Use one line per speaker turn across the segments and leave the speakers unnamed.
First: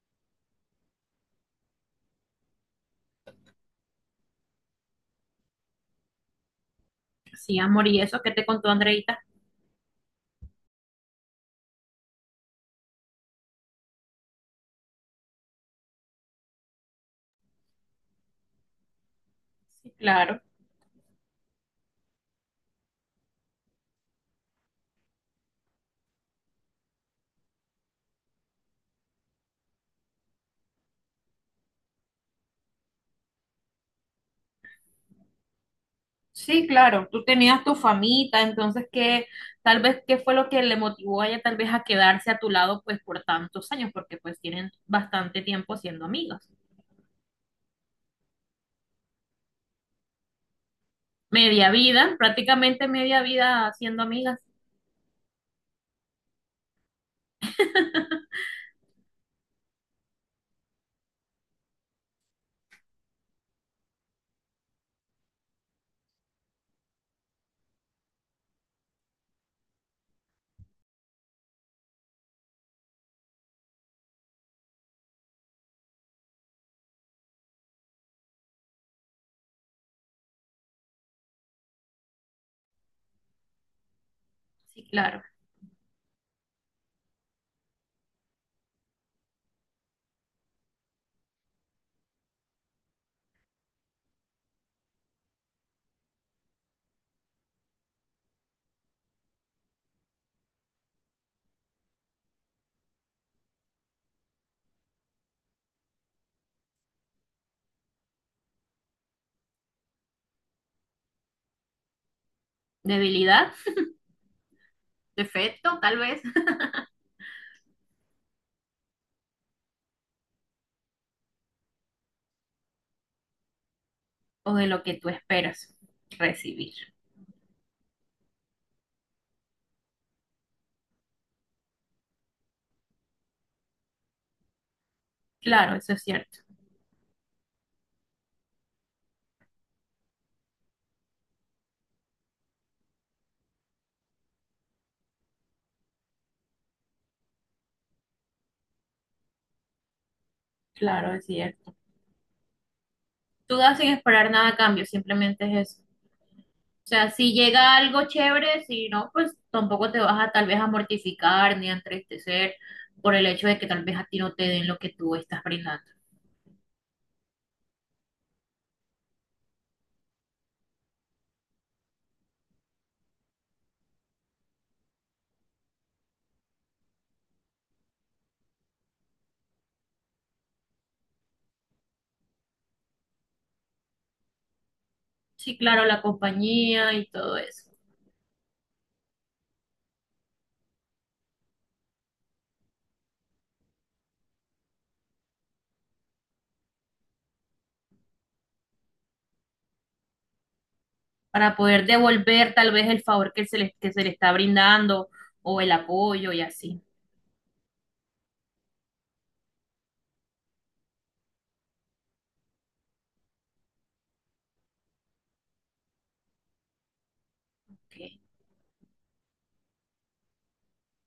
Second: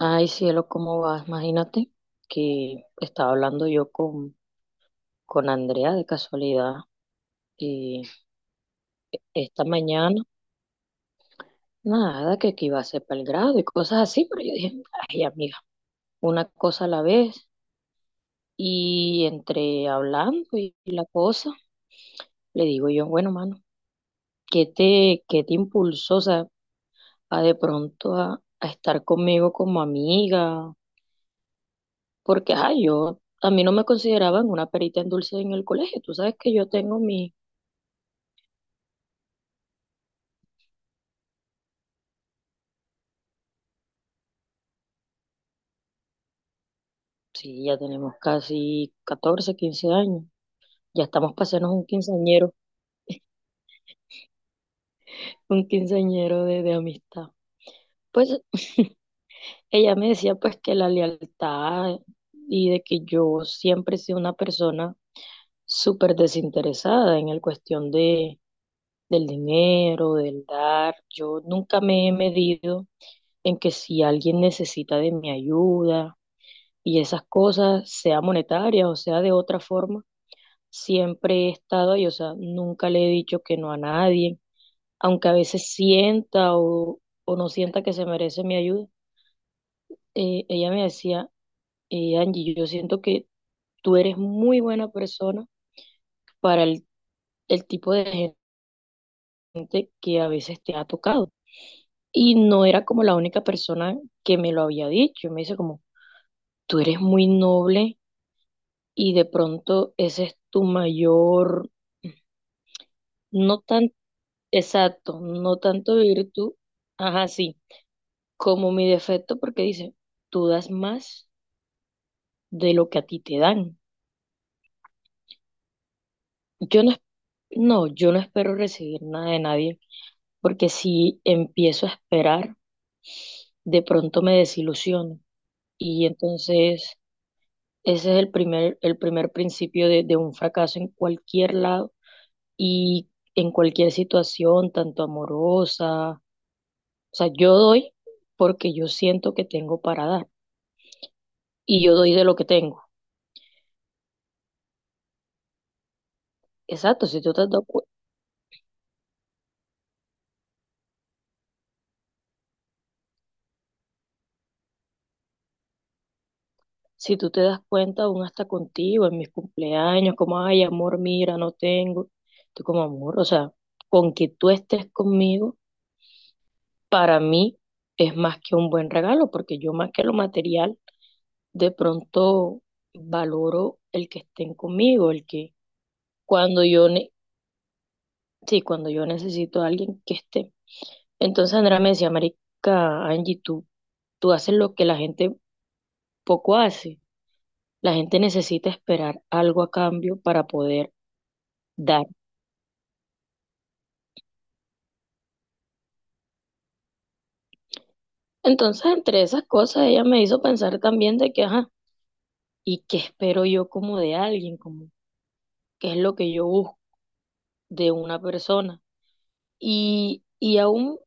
Ay, cielo, ¿cómo vas? Imagínate que estaba hablando yo con Andrea de casualidad
Sí, amor,
y
y eso que te contó Andreita.
esta mañana, nada, que aquí iba a ser para el grado y cosas así, pero yo dije, ay, amiga, una cosa a la vez. Y entre
Sí, claro.
hablando y la cosa, le digo yo, bueno, mano, ¿ qué te impulsó, o sea, a de pronto a estar conmigo como amiga? Porque, ay, yo... A mí no me consideraban una perita en dulce en el colegio. Tú sabes que
Sí,
yo tengo
claro. Tú
mi...
tenías tu famita, entonces qué, tal vez qué fue lo que le motivó a ella tal vez a quedarse a tu lado pues por tantos años, porque pues tienen bastante tiempo siendo amigas.
Sí, ya tenemos casi 14, 15 años. Ya estamos
Media
pasando
vida, prácticamente media vida siendo amigas.
un quinceañero de amistad. Pues ella me decía pues que la lealtad y de que yo siempre he sido una persona súper desinteresada en la cuestión del dinero, del dar. Yo nunca me he medido en que si alguien necesita de mi ayuda y esas cosas, sea monetaria o sea de otra forma siempre he estado ahí, o sea, nunca le he dicho que no a nadie,
Sí, claro.
aunque a veces o no sienta que se merece mi ayuda. Ella me decía, Angie, yo siento que tú eres muy buena persona para el tipo de gente que a veces te ha tocado. Y no era como la única persona que me lo había dicho. Me dice como, tú eres muy noble y de pronto ese es tu mayor...
Debilidad,
No tan... Exacto, no
defecto,
tanto
tal vez,
virtud, ajá, sí, como mi defecto porque dice, tú das más de lo que a ti te dan.
o de lo que tú esperas recibir.
Yo no, es- No, yo no espero recibir nada de nadie porque si empiezo a esperar, de pronto me desilusiono.
Claro, eso es
Y
cierto.
entonces ese es el el primer principio de un fracaso en cualquier lado y en cualquier situación, tanto amorosa. O sea, yo doy porque yo siento que tengo para dar,
Claro, es cierto.
y yo doy de lo que tengo.
Tú das sin esperar nada a cambio, simplemente es eso. O
Exacto,
sea,
si tú
si
te has dado
llega
cu-
algo chévere, si no, pues tampoco te vas a tal vez a mortificar ni a entristecer por el hecho de que tal vez a ti no te den lo que tú estás brindando.
Si tú te das cuenta, aún hasta contigo, en mis cumpleaños, como, ay, amor, mira, no tengo. Tú como amor, o sea, con que tú estés conmigo, para mí es más que un buen regalo, porque yo más que lo material, de pronto valoro el que estén conmigo, el que
Sí, claro, la
cuando yo,
compañía y
ne-
todo eso,
sí, cuando yo necesito a alguien que esté. Entonces Andrea me decía, marica, Angie, tú haces lo que la gente poco hace. La gente necesita esperar algo a cambio para poder
para poder
dar.
devolver tal vez el favor que se le está brindando o el apoyo y así.
Entonces, entre esas cosas, ella me hizo pensar también de que, ajá, ¿y qué espero yo como de alguien? Como, ¿qué es lo que yo busco de
Ok.
una persona? Y aún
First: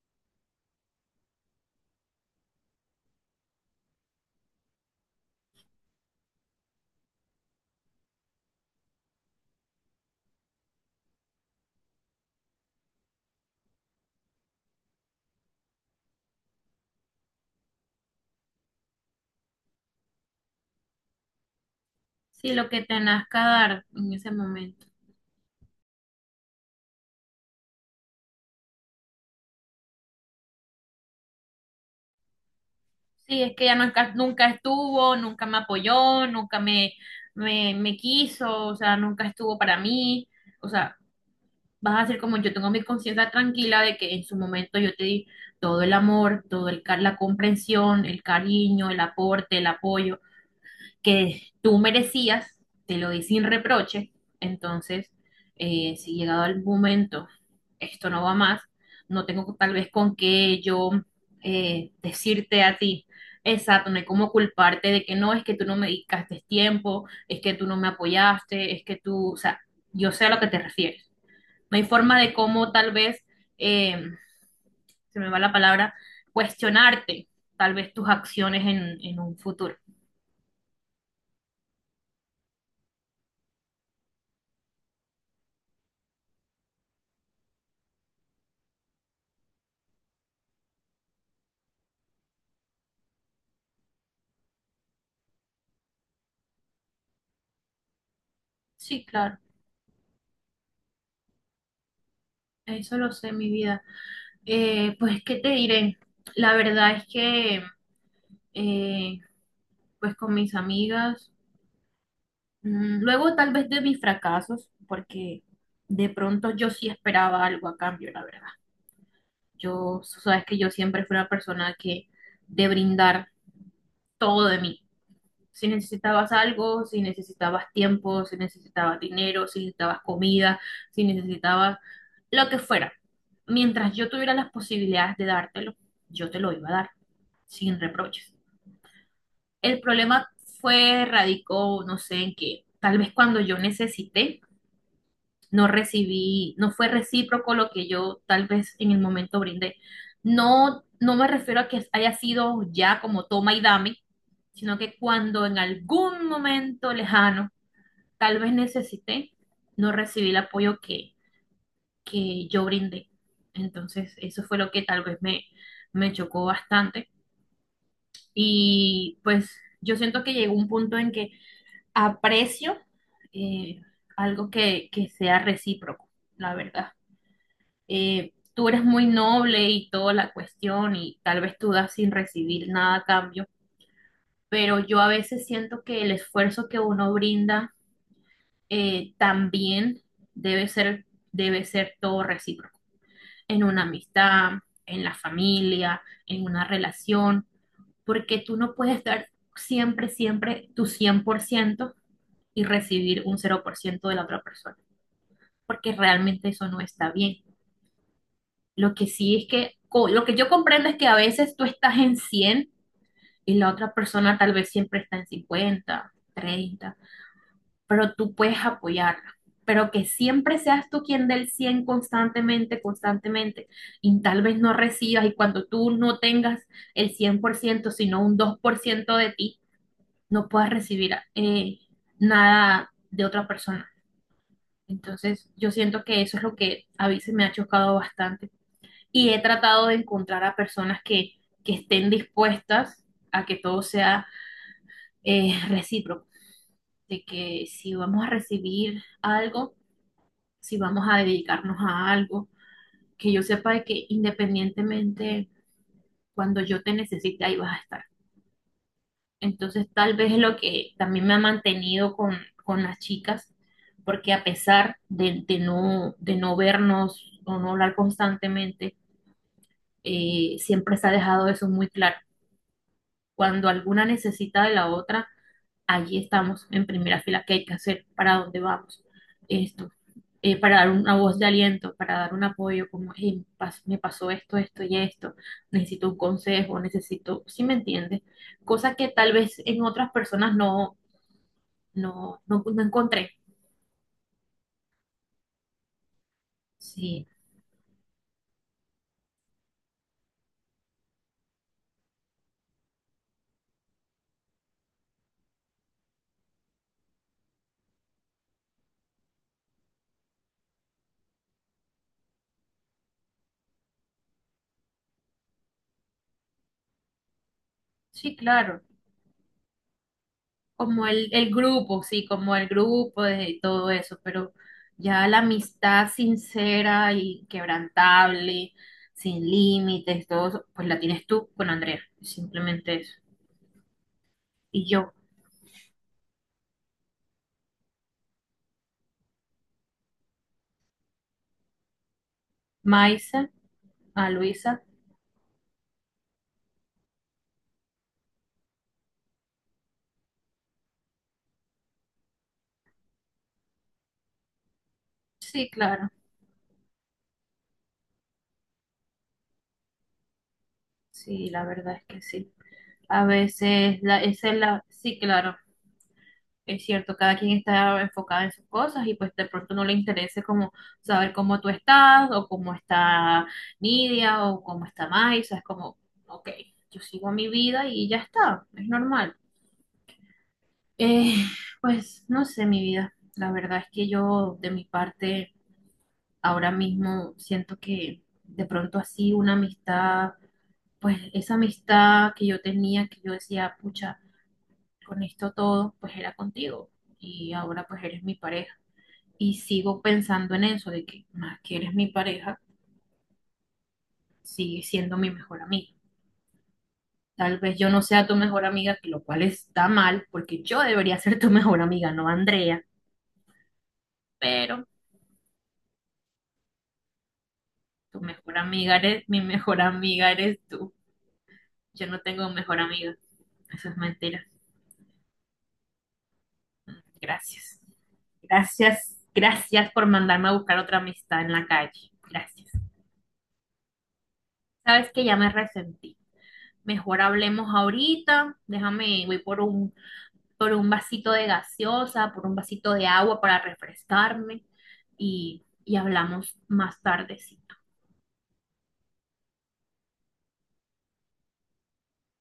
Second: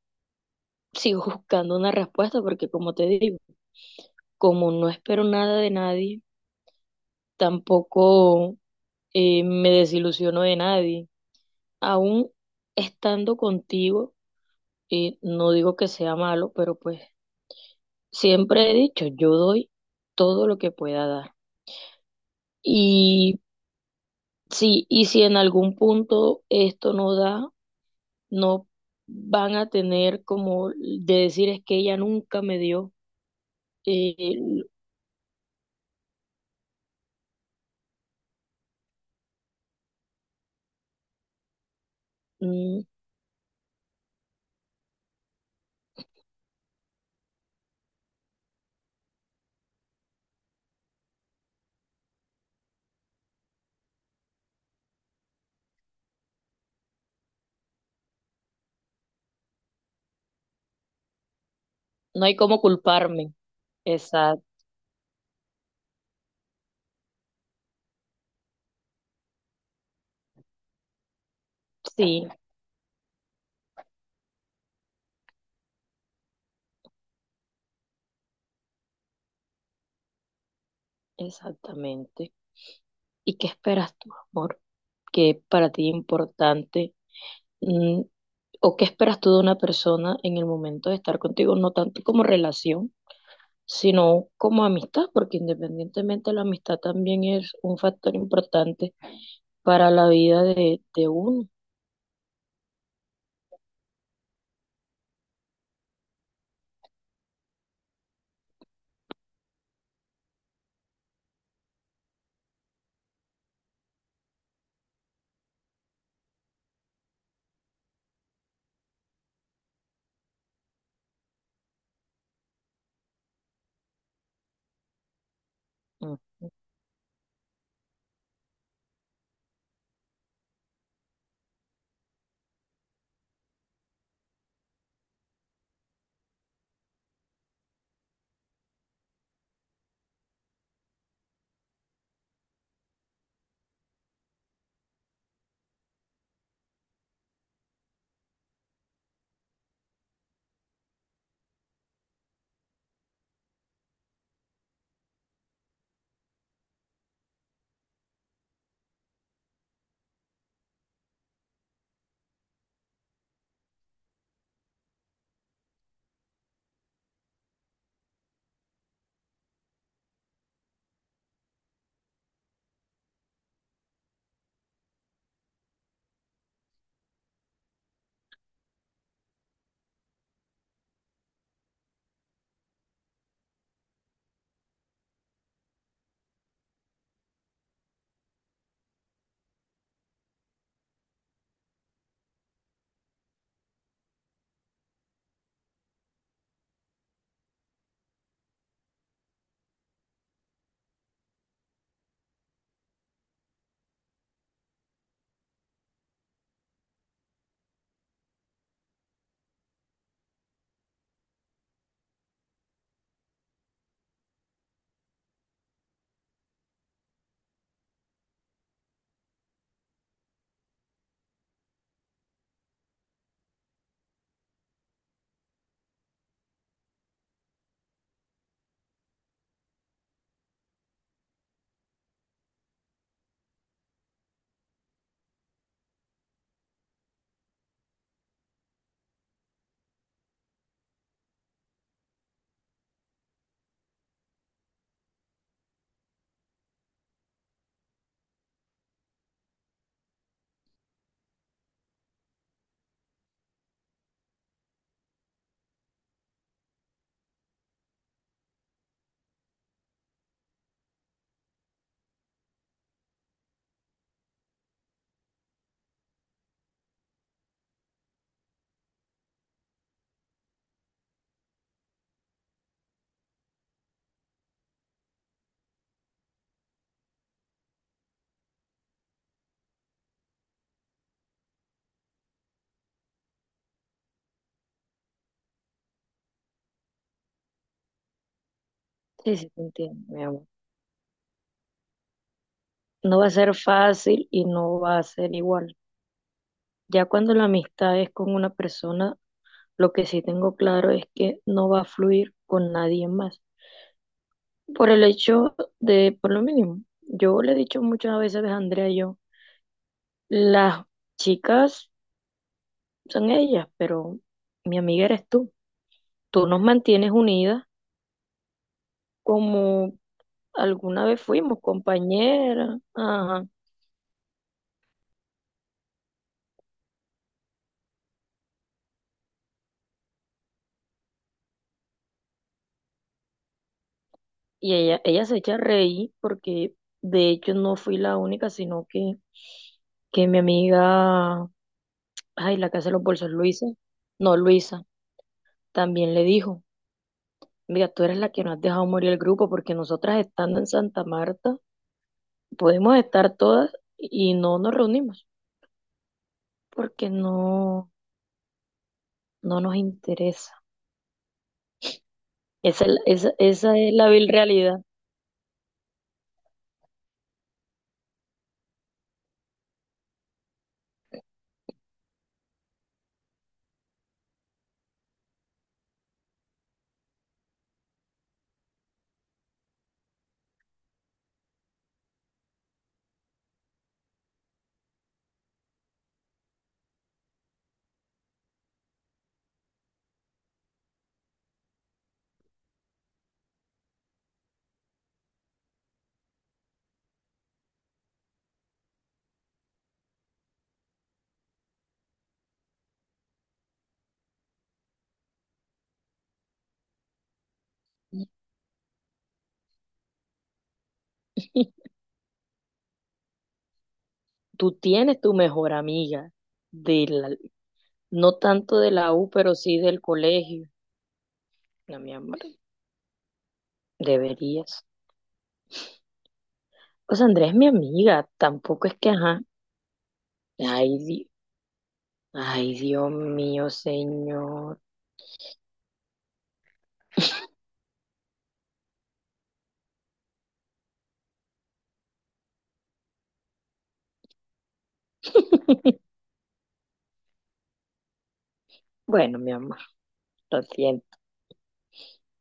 sigo buscando una respuesta porque, como te digo, como no espero nada de nadie, tampoco me desilusiono de nadie. Aún estando contigo, y no digo que sea malo, pero pues siempre he dicho, yo doy todo lo que pueda dar.
Sí, lo que te
y
nazca dar en ese
Sí,
momento.
y si en algún punto esto no da, no van a tener como de decir es que ella nunca me dio,
Sí, es que ella nunca,
eh,
nunca estuvo, nunca me apoyó, nunca me quiso, o sea, nunca estuvo para mí. O sea, vas a ser como yo tengo
mm,
mi conciencia tranquila de que en su momento yo te di todo el amor, todo el la comprensión, el cariño, el aporte, el apoyo que tú merecías, te lo di sin reproche. Entonces, si llegado el momento esto no va más, no tengo tal vez con qué yo
no hay cómo
decirte a ti.
culparme.
Exacto, no hay como
Exacto,
culparte de que no, es que tú no me dedicaste tiempo, es que tú no me apoyaste, es que tú, o sea, yo sé a lo que te refieres. No hay forma
sí.
de cómo tal vez, eh, se me va la palabra, cuestionarte tal vez tus acciones en un futuro.
Exactamente. ¿Y qué esperas tú, amor? ¿Qué para ti es importante? Mm, ¿o qué esperas tú de una persona en el momento de estar contigo? No tanto como relación, sino como amistad, porque independientemente la amistad también es un factor importante
Sí, claro,
para la vida de uno.
eso lo sé, mi vida. Pues, ¿qué te diré? La verdad es que, eh, pues con mis amigas, mm, luego tal vez de mis fracasos, porque de pronto yo sí esperaba algo a cambio, la verdad. Yo, sabes que yo siempre fui una persona que de brindar todo de mí. Si
Ujú.
necesitabas algo, si necesitabas tiempo, si necesitabas dinero, si necesitabas comida, si necesitabas lo que fuera. Mientras yo tuviera las posibilidades de dártelo, yo te lo iba a dar, sin reproches. El problema fue, radicó, no sé en qué, tal vez cuando yo necesité, no recibí, no fue recíproco lo que yo tal vez en el momento brindé. No, no me refiero a que haya sido ya como toma y dame, sino que cuando en algún momento lejano tal vez necesité no recibir el apoyo que yo brindé. Entonces, eso fue lo que tal vez me chocó bastante. Y pues yo siento que llegó un punto en que aprecio eh, algo que sea recíproco, la verdad. Tú eres muy noble y toda la cuestión y tal vez tú das sin recibir nada a cambio, pero yo a veces siento que el esfuerzo que uno brinda también debe ser, debe ser todo recíproco, en una amistad, en la familia, en una relación, porque tú no puedes dar siempre, siempre tu 100% y recibir un cero por ciento de la otra persona, porque realmente eso no está bien. Lo que sí es que, lo que yo comprendo es que a veces tú estás en 100 y la otra persona tal vez siempre está en 50 30 pero tú puedes apoyarla. Pero que siempre seas tú quien dé el 100 constantemente, constantemente, y tal vez no recibas, y cuando tú no tengas el 100%, sino un 2% de ti, no puedas recibir nada de otra persona. Entonces, yo siento que eso es lo que a veces me ha chocado bastante. Y he tratado de encontrar a personas que estén dispuestas a que todo sea recíproco, de que si vamos a recibir algo, si vamos a dedicarnos a algo, que yo sepa de que independientemente cuando yo te necesite, ahí vas a estar. Entonces, tal vez es lo que también me ha mantenido con las chicas, porque a pesar de no vernos o no hablar constantemente, siempre se ha dejado eso muy claro. Cuando alguna necesita de la otra, allí estamos en primera fila, qué hay que hacer, para dónde vamos, esto. Eh, para dar una voz de aliento, para dar un apoyo, como, "Hey, me pasó esto, esto y esto, necesito un consejo, necesito, si me entiendes? Cosa que tal
Sí, sí,
vez
te
en
entiendo,
otras
mi amor.
personas no
No va
encontré.
a ser fácil y no va a ser igual. Ya
Sí,
cuando la amistad es con una persona... Lo que sí tengo claro es que no va a fluir con nadie más. Por el hecho de, por lo mínimo, yo le he dicho muchas veces a Andrea, y yo, las chicas son ellas, pero mi amiga eres tú. Tú nos mantienes unidas
sí, claro.
como alguna
Como
vez
el
fuimos
grupo, sí, como el
compañeras.
grupo
Ajá.
de todo eso, pero ya la amistad sincera y quebrantable, sin límites, todo eso, pues la tienes tú con Andrea, simplemente eso.
Y
Y
ella,
yo,
ella se echa a reír porque de hecho no fui la única, sino que mi amiga, ay, la que hace los bolsos,
Maisa,
Luisa,
a
no, Luisa,
Luisa.
también le dijo. Mira, tú eres la que no has dejado morir el grupo porque nosotras estando en Santa Marta podemos estar todas y no nos reunimos
Sí, claro,
porque no nos interesa.
sí, la verdad es que sí. A
Esa es
veces,
la
la,
vil
esa es
realidad.
la, sí, claro, es cierto, cada quien está enfocado en sus cosas y pues de pronto no le interese como saber cómo tú estás o cómo está Nidia o cómo está Maisa, es como, ok, yo sigo mi vida y ya está, es normal. Eh, pues no sé, mi vida, la verdad es que yo de mi parte ahora mismo siento que de pronto así una amistad pues esa amistad que yo tenía, que yo decía, pucha, con esto todo, pues era contigo y ahora pues eres mi pareja. Y sigo pensando en eso, de que más que eres mi pareja, sigues siendo mi mejor amiga. Tal vez yo no sea tu mejor amiga, que lo cual está mal, porque yo debería ser tu mejor amiga, no Andrea,
Tú
pero
tienes tu mejor amiga, de la,
tu
no
mejor
tanto de
amiga
la
eres,
U,
mi
pero sí
mejor
del
amiga eres
colegio.
tú.
No,
Yo
mi
no
amor,
tengo mejor amiga, eso es mentira.
deberías. O sea, Andrea es mi
Gracias.
amiga, tampoco es que,
Gracias,
ajá.
gracias por mandarme a buscar
Ay,
otra
di-
amistad en la calle. Gracias.
Ay, Dios mío, señor.
Sabes que ya me resentí. Mejor hablemos ahorita. Déjame, voy por por un vasito de gaseosa, por un vasito de agua para refrescarme y hablamos más tarde, sí.
Bueno, mi amor, lo siento.